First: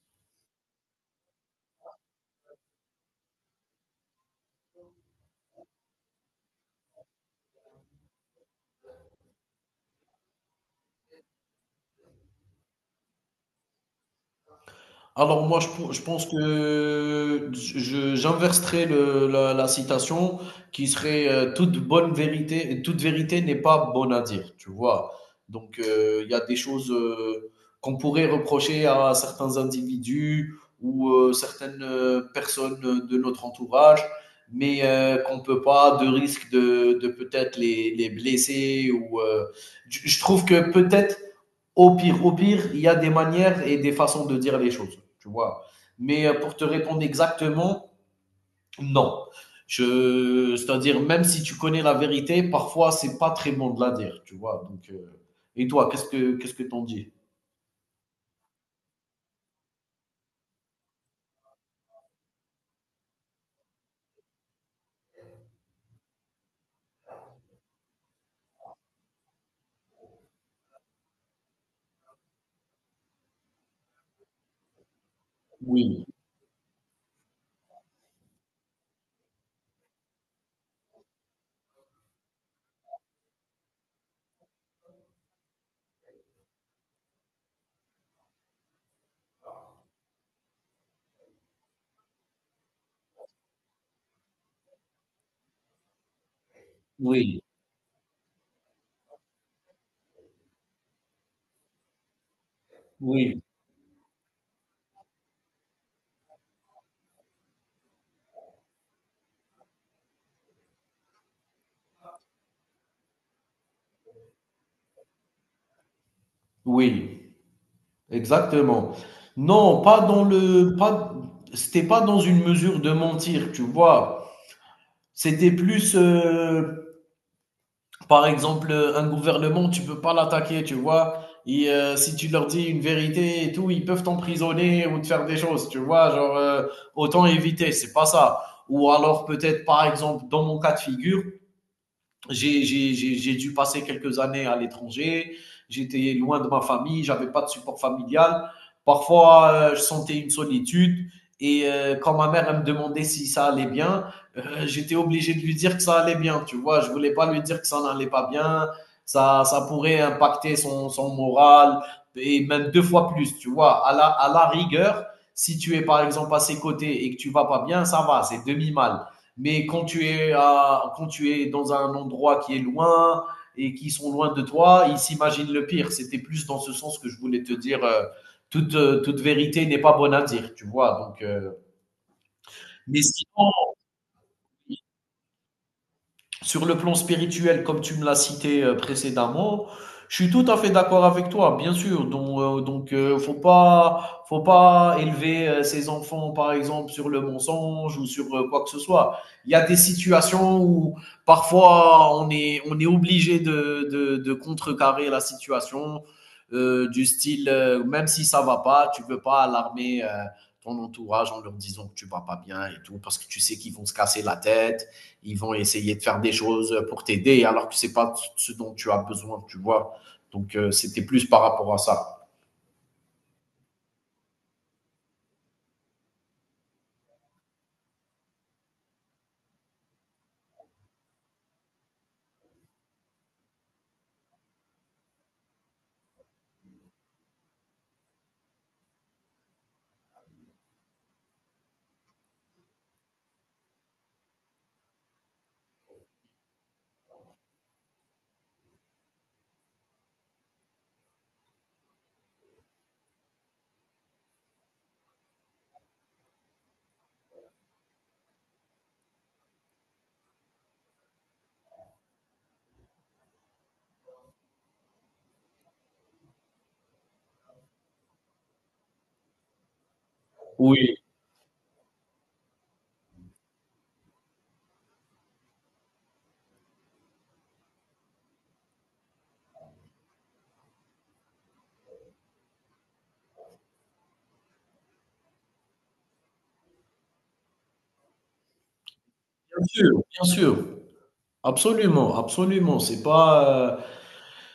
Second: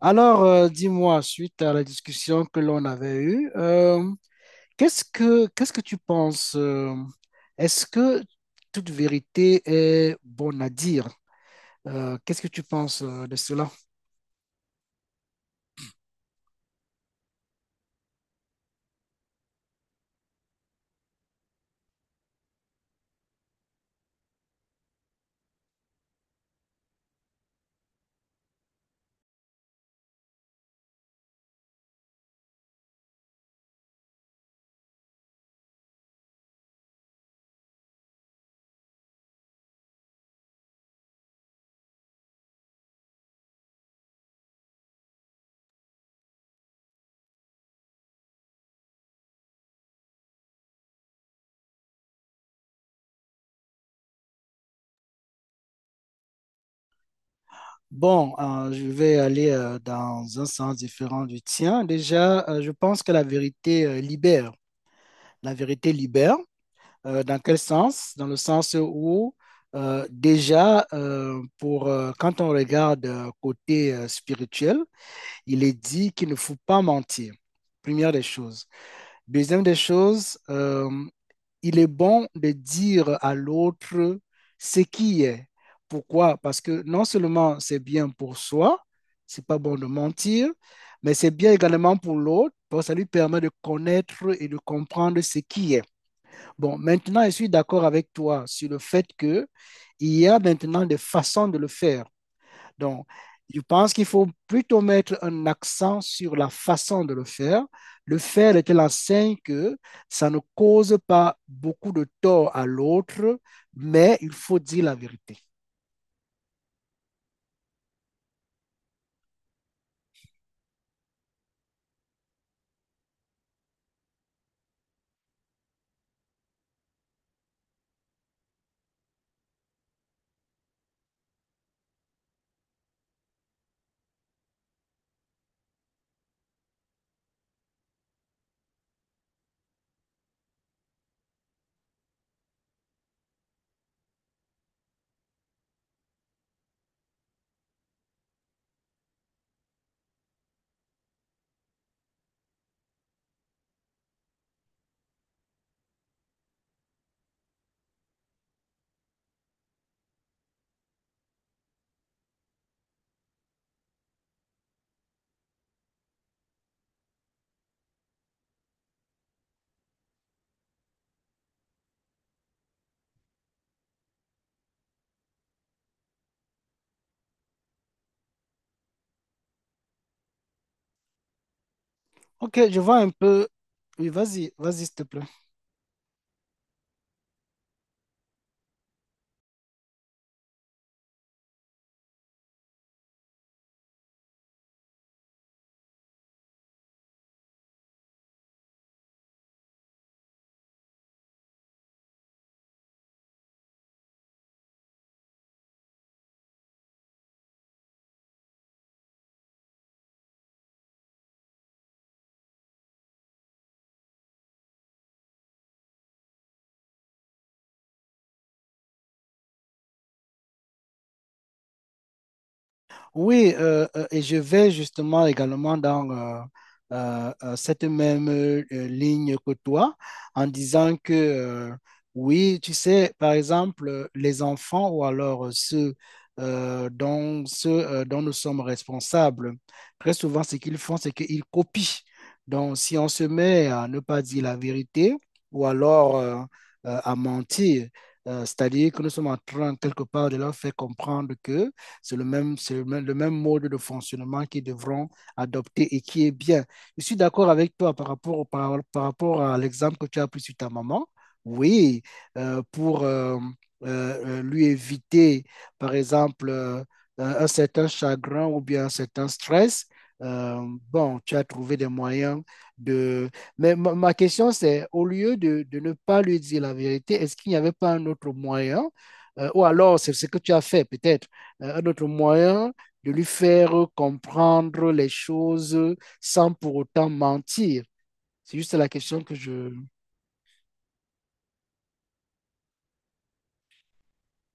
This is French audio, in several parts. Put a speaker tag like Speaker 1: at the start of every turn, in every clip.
Speaker 1: Alors, dis-moi, suite à la discussion que l'on avait eue, qu'est-ce que tu penses? Est-ce que toute vérité est bonne à dire? Qu'est-ce que tu penses de cela?
Speaker 2: Alors moi, je pense que j'inverserai la citation qui serait toute bonne vérité, toute vérité n'est pas bonne à dire, tu vois. Donc il y a des choses qu'on pourrait reprocher à certains individus ou certaines personnes de notre entourage, mais qu'on peut pas de risque de peut-être les blesser ou je trouve que peut-être au pire, il y a des manières et des façons de dire les choses, tu vois. Mais pour te répondre exactement, non. C'est-à-dire, même si tu connais la vérité, parfois, c'est pas très bon de la dire, tu vois. Donc, et toi, qu'est-ce que t'en dis?
Speaker 1: Bon, je vais aller dans un sens différent du tien. Déjà, je pense que la vérité libère. La vérité libère. Dans quel sens? Dans le sens où, déjà, quand on regarde côté spirituel, il est
Speaker 2: Oui,
Speaker 1: dit qu'il ne faut pas mentir. Première des choses. Deuxième des choses, il est bon de dire à l'autre ce qui est. Pourquoi? Parce que non seulement c'est bien pour soi, c'est pas bon de mentir, mais c'est bien également pour l'autre, parce que ça lui permet de connaître et de comprendre ce qui est. Bon, maintenant, je
Speaker 2: oui,
Speaker 1: suis d'accord avec toi sur le fait que il y a maintenant des façons de le faire. Donc,
Speaker 2: oui,
Speaker 1: je pense qu'il faut plutôt mettre un accent sur la façon de le faire de telle enseigne que ça ne cause pas beaucoup de tort à l'autre, mais il faut dire la vérité.
Speaker 2: oui, exactement. Non, pas dans le, pas, c'était pas dans une mesure de mentir, tu vois. C'était plus, par exemple, un gouvernement, tu peux pas l'attaquer, tu vois. Et si tu leur dis une vérité et tout, ils peuvent t'emprisonner ou te faire des choses, tu vois. Genre, autant éviter, c'est pas ça. Ou alors peut-être, par exemple, dans mon cas de figure, j'ai dû passer quelques années à l'étranger, j'étais loin de ma famille, j'avais pas de support familial. Parfois, je sentais une solitude et quand ma mère elle me demandait si ça allait bien, j'étais obligé de lui dire que ça allait bien, tu vois, je ne voulais pas lui dire que ça n'allait pas bien, ça pourrait impacter son moral et même deux fois plus, tu vois, à la rigueur, si tu es par exemple à ses côtés et que tu ne vas pas bien, ça va, c'est demi-mal. Mais quand tu es dans un endroit qui est loin et qui sont loin de toi, ils s'imaginent le pire. C'était plus dans ce sens que je voulais te dire. Toute vérité n'est pas bonne à dire, tu vois. Donc,
Speaker 1: Ok, je vois
Speaker 2: mais
Speaker 1: un peu.
Speaker 2: sinon,
Speaker 1: Oui, vas-y, vas-y, s'il te plaît.
Speaker 2: sur le plan spirituel, comme tu me l'as cité précédemment, je suis tout à fait d'accord avec toi, bien sûr. Donc, faut pas élever ses enfants, par exemple, sur le mensonge ou sur quoi que ce soit. Il y a des situations où parfois on est obligé de contrecarrer la situation du style, même si ça va pas, tu peux pas alarmer ton entourage en leur disant que tu vas pas bien et tout, parce que tu sais qu'ils vont se casser la tête, ils vont essayer de faire des choses pour t'aider alors que c'est pas ce dont tu as besoin, tu vois. Donc c'était plus par rapport à ça.
Speaker 1: Oui, et je vais justement également dans cette même ligne que toi en disant que oui, tu sais, par exemple, les enfants ou alors ceux dont nous sommes responsables, très souvent, ce qu'ils font, c'est qu'ils copient. Donc, si on se met à ne pas dire la vérité ou alors à mentir, c'est-à-dire que nous sommes en train quelque part de leur faire comprendre que le même mode de fonctionnement qu'ils devront adopter et qui est bien. Je suis d'accord avec toi par rapport à l'exemple que tu as pris sur ta maman. Oui, pour lui éviter, par exemple, un certain chagrin ou bien un certain stress. euh,
Speaker 2: Oui,
Speaker 1: bon, tu as trouvé des moyens de... Mais ma question, c'est, de ne pas lui dire la vérité, est-ce qu'il n'y avait pas un autre moyen? Ou alors, c'est ce que tu as fait, peut-être un autre moyen de lui faire comprendre les choses sans pour autant mentir. C'est juste la question que
Speaker 2: bien
Speaker 1: je...
Speaker 2: sûr, bien sûr. Absolument, absolument. C'est pas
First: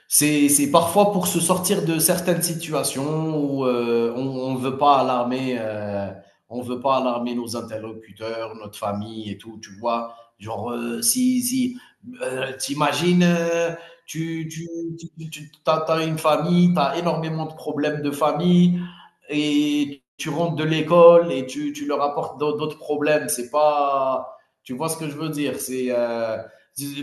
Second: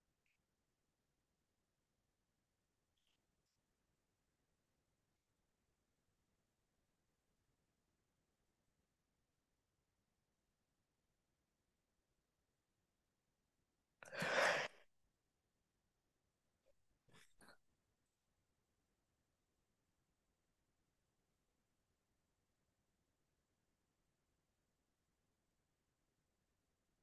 Speaker 2: C'est parfois pour se sortir de certaines situations où on ne veut pas alarmer, on veut pas alarmer nos interlocuteurs, notre famille et tout, tu vois. Genre, si, si, t'imagines, tu, tu, t'as une famille, t'as énormément de problèmes de famille et tu rentres de l'école et tu leur apportes d'autres problèmes. C'est pas, Tu vois ce que je veux dire. C'est,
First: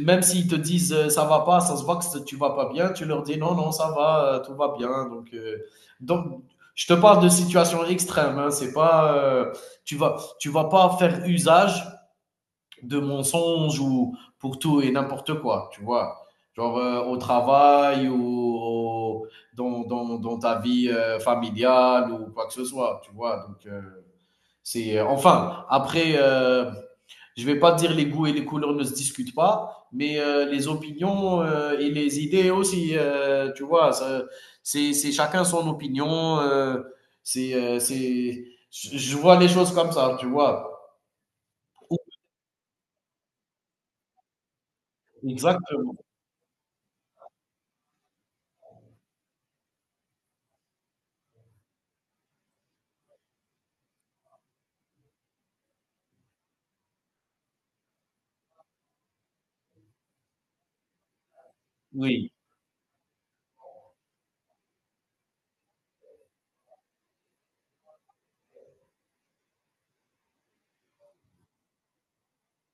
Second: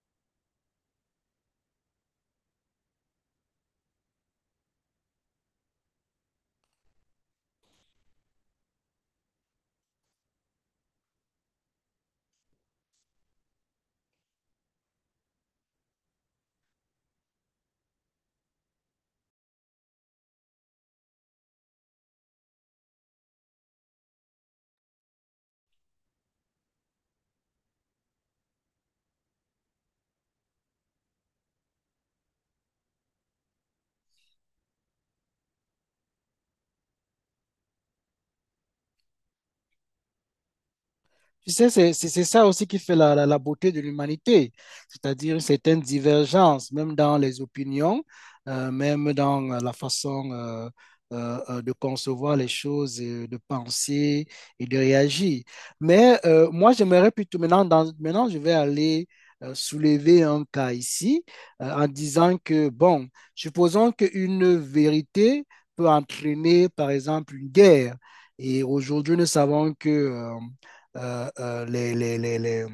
Speaker 2: même s'ils te disent ça va pas, ça se voit que tu vas pas bien, tu leur dis non, non, ça va, tout va bien. Donc je te parle de situation extrême. Hein, c'est pas, tu vas pas faire usage de mensonges ou pour tout et n'importe quoi, tu vois. Genre au travail ou au- dans ta vie familiale ou quoi que ce soit, tu vois. Donc, c'est enfin après, je vais pas dire les goûts et les couleurs ne se discutent pas, mais les opinions et les idées aussi, tu vois, c'est chacun son opinion. C'est euh, c'est, je vois les choses comme ça, tu vois.
Speaker 1: Tu sais, c'est ça aussi qui fait la beauté de l'humanité, c'est-à-dire une certaine
Speaker 2: Exactement.
Speaker 1: divergence, même dans les opinions, même dans la façon de concevoir les choses, de penser et de réagir. Mais moi, j'aimerais plutôt, maintenant, maintenant, je vais aller soulever un cas ici, en
Speaker 2: Oui,
Speaker 1: disant que, bon, supposons qu'une vérité peut entraîner, par exemple, une guerre. Et aujourd'hui, nous savons que... euh, euh, les, les, les, les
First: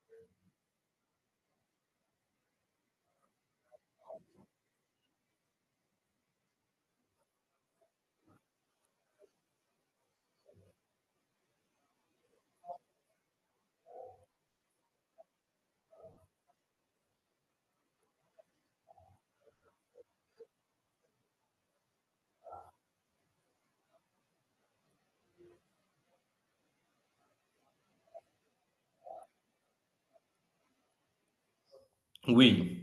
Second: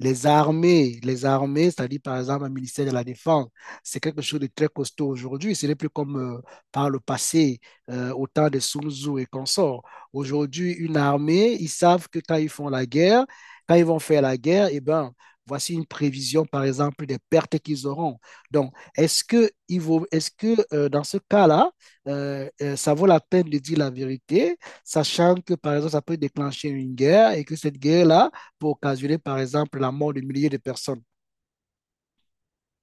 Speaker 1: les armées, c'est-à-dire par exemple le ministère de la Défense, c'est quelque chose de très costaud aujourd'hui. Ce n'est plus comme par le passé, au temps de Sun Tzu et consorts. Aujourd'hui, une armée, ils savent que quand ils font la guerre, quand ils vont faire la guerre, eh ben, voici une prévision, par exemple, des pertes qu'ils auront. Donc, est-ce que dans ce cas-là, ça vaut la peine de dire la vérité sachant que, par exemple, ça peut déclencher une guerre et que cette guerre-là peut occasionner, par exemple, la mort de milliers de personnes.
Speaker 2: oui.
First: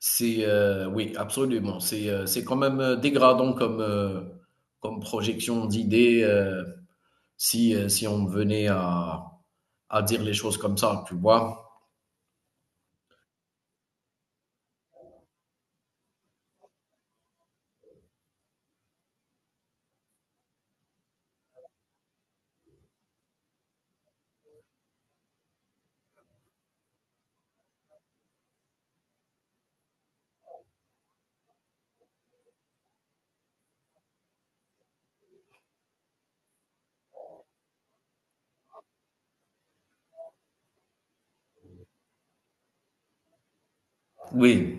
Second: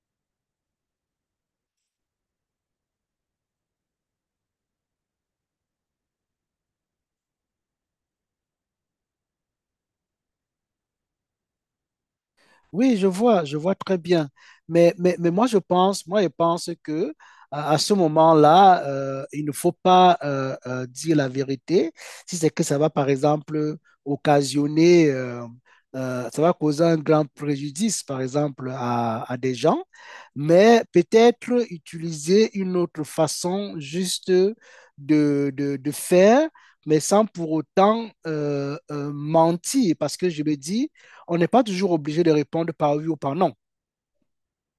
Speaker 2: C'est Oui, absolument. C'est quand même dégradant comme comme projection d'idées. Si on venait à dire les choses comme ça, tu vois.
Speaker 1: Oui, je vois très bien. Mais moi, je pense que à ce moment-là, il ne faut pas dire la vérité. Si c'est que ça va, par exemple, occasionner, ça va causer un grand préjudice, par exemple, à des gens. Mais peut-être utiliser une autre façon juste de, de faire, mais sans pour autant mentir. Parce que je me dis, on n'est pas toujours obligé de répondre par oui ou par non.
Speaker 2: Oui,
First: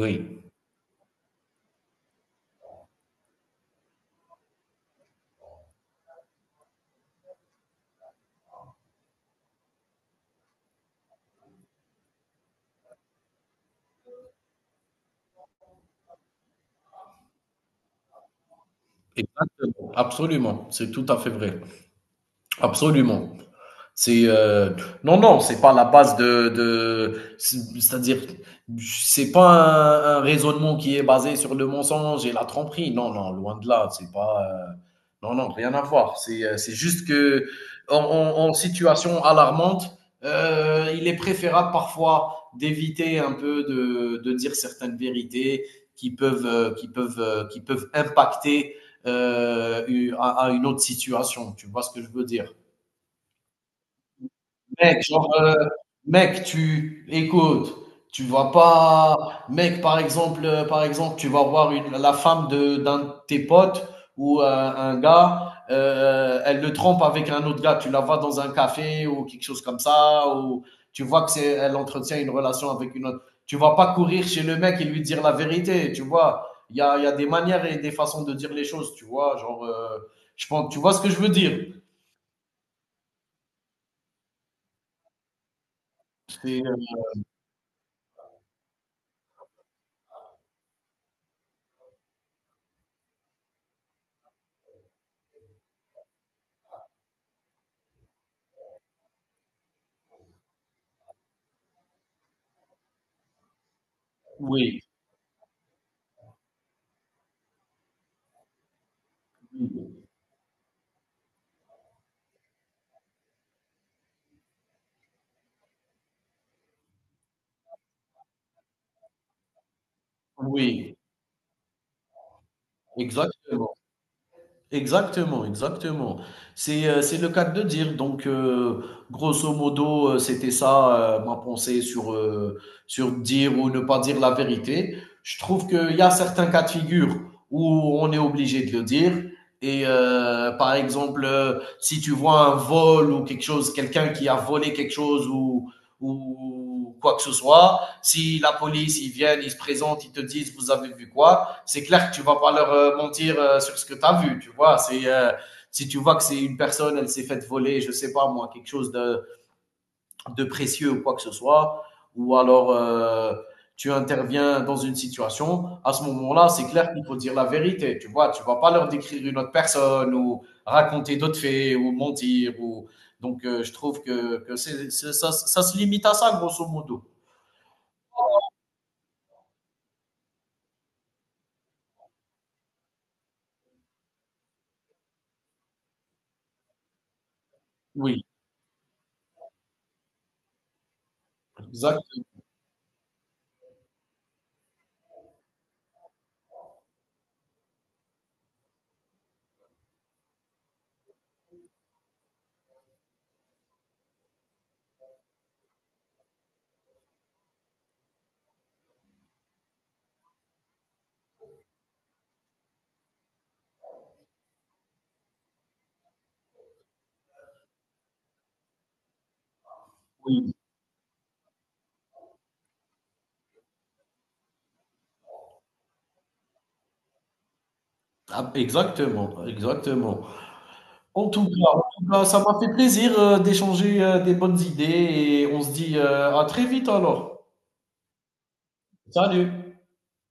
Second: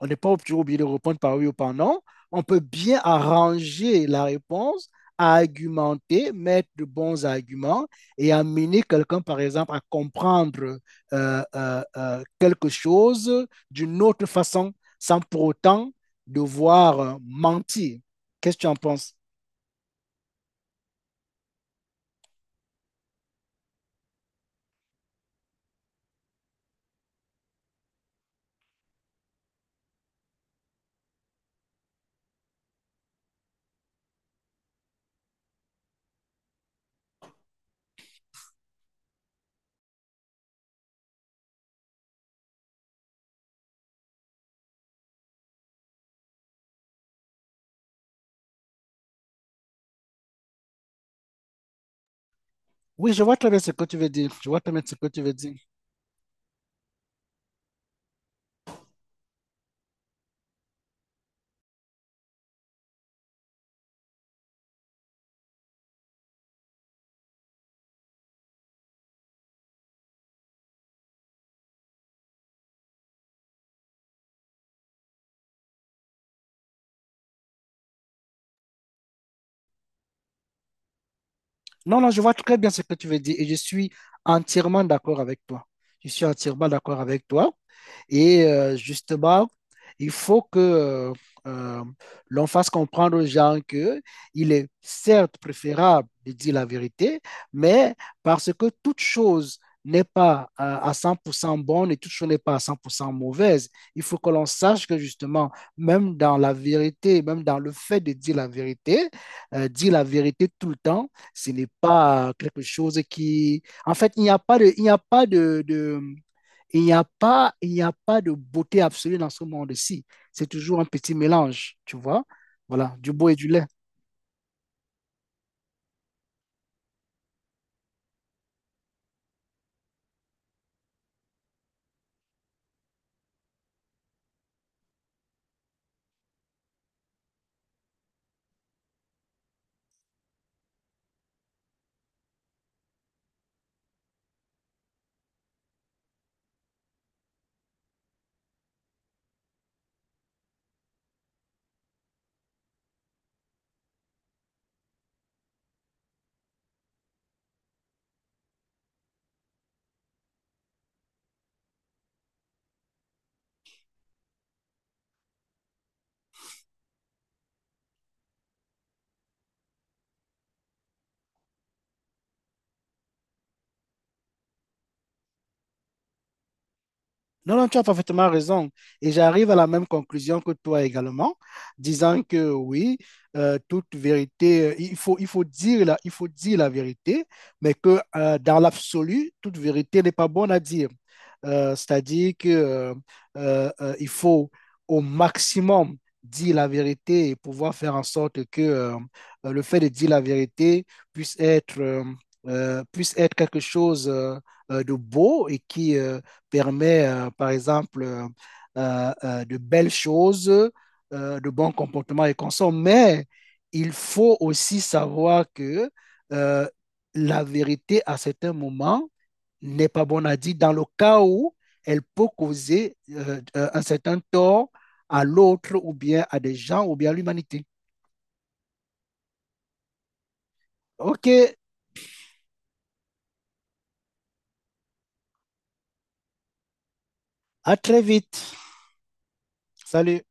Speaker 1: On n'est pas toujours obligé de répondre par oui ou par non. On peut bien arranger la réponse, argumenter, mettre de bons arguments et amener quelqu'un, par exemple, à comprendre quelque chose d'une autre façon, sans pour autant devoir mentir. Qu'est-ce que tu en penses?
Speaker 2: Exactement, absolument, c'est tout à fait vrai, absolument. C'est Non, non, c'est pas la base de c'est- à dire c'est pas un raisonnement qui est basé sur le mensonge et la tromperie. Non, non, loin de là, c'est pas non, non, rien à voir. C'est juste que en situation alarmante, il est préférable parfois d'éviter un peu de dire certaines vérités qui peuvent impacter à une autre situation. Tu vois ce que je veux dire?
Speaker 1: Oui, je vois très bien ce que tu veux dire. Je vois très bien ce
Speaker 2: Mec,
Speaker 1: que tu
Speaker 2: genre,
Speaker 1: veux dire.
Speaker 2: mec, tu écoute, tu vas pas mec, par exemple, tu vas voir une la femme de d'un de tes potes ou un gars, elle le trompe avec un autre gars. Tu la vois dans un café ou quelque chose comme ça ou tu vois que c'est elle entretient une relation avec une autre. Tu vas pas courir chez le mec et lui dire la vérité, tu vois? Il y a des manières et des façons de dire les choses, tu vois? Genre, je pense, tu vois ce que je veux dire?
Speaker 1: Non, non, je vois très bien ce que tu veux dire et je suis entièrement d'accord avec toi. Je suis
Speaker 2: C'est,
Speaker 1: entièrement d'accord avec toi. Et justement, il faut que euh, l'on fasse comprendre aux gens que il est certes préférable de dire la vérité, mais parce que toute chose n'est pas à 100% bonne et toute chose n'est pas à 100% mauvaise. Il faut que l'on
Speaker 2: oui,
Speaker 1: sache que justement, même dans la vérité, même dans le fait de dire
Speaker 2: oui,
Speaker 1: la vérité tout le temps, ce n'est pas quelque chose qui... En fait, il n'y a pas de, il n'y a pas de, de- il n'y a pas, il n'y a pas de beauté absolue dans ce monde-ci. C'est toujours un
Speaker 2: oui.
Speaker 1: petit mélange, tu vois. Voilà, du beau et du laid.
Speaker 2: Exactement, exactement, exactement. C'est le cas de dire. Donc, grosso modo, c'était ça ma pensée sur, sur dire ou ne pas dire la vérité. Je trouve qu'il y a certains cas de figure où on est obligé de le dire. Et par exemple, si tu vois un vol ou quelque chose, quelqu'un qui a volé quelque chose ou quoi que ce soit, si la police, ils viennent, ils se présentent, ils te disent, vous avez vu quoi? C'est clair que tu vas pas leur mentir sur ce que tu as vu, tu vois. C'est Si tu vois que c'est une personne, elle s'est faite voler, je sais pas moi, quelque chose de précieux ou quoi que ce soit, ou alors tu interviens dans une situation, à ce moment-là, c'est clair qu'il faut dire la vérité, tu vois. Tu vas pas leur décrire une autre personne ou raconter d'autres faits ou mentir ou donc je trouve que ça se limite à ça grosso modo.
Speaker 1: Non, non, tu as parfaitement raison. Et j'arrive à la même conclusion que toi également, disant que oui, toute vérité, il faut dire la vérité, mais que
Speaker 2: Oui,
Speaker 1: dans l'absolu, toute vérité n'est pas bonne à dire.
Speaker 2: exact,
Speaker 1: C'est-à-dire que il faut au maximum dire la vérité et pouvoir faire en sorte que le fait de dire la vérité puisse être, euh, puisse être quelque chose de beau et qui, permet, par exemple, de belles choses, de bons comportements et consorts, mais il faut aussi savoir que euh, la vérité à certains moments n'est pas bonne à
Speaker 2: oui.
Speaker 1: dire dans le cas où elle peut causer un certain tort à l'autre ou bien à des gens ou bien à l'humanité.
Speaker 2: Ah, exactement, exactement.
Speaker 1: OK,
Speaker 2: En tout cas, ça m'a fait plaisir d'échanger des bonnes idées et on se dit à très vite alors.
Speaker 1: à très vite.
Speaker 2: Salut!
Speaker 1: Salut.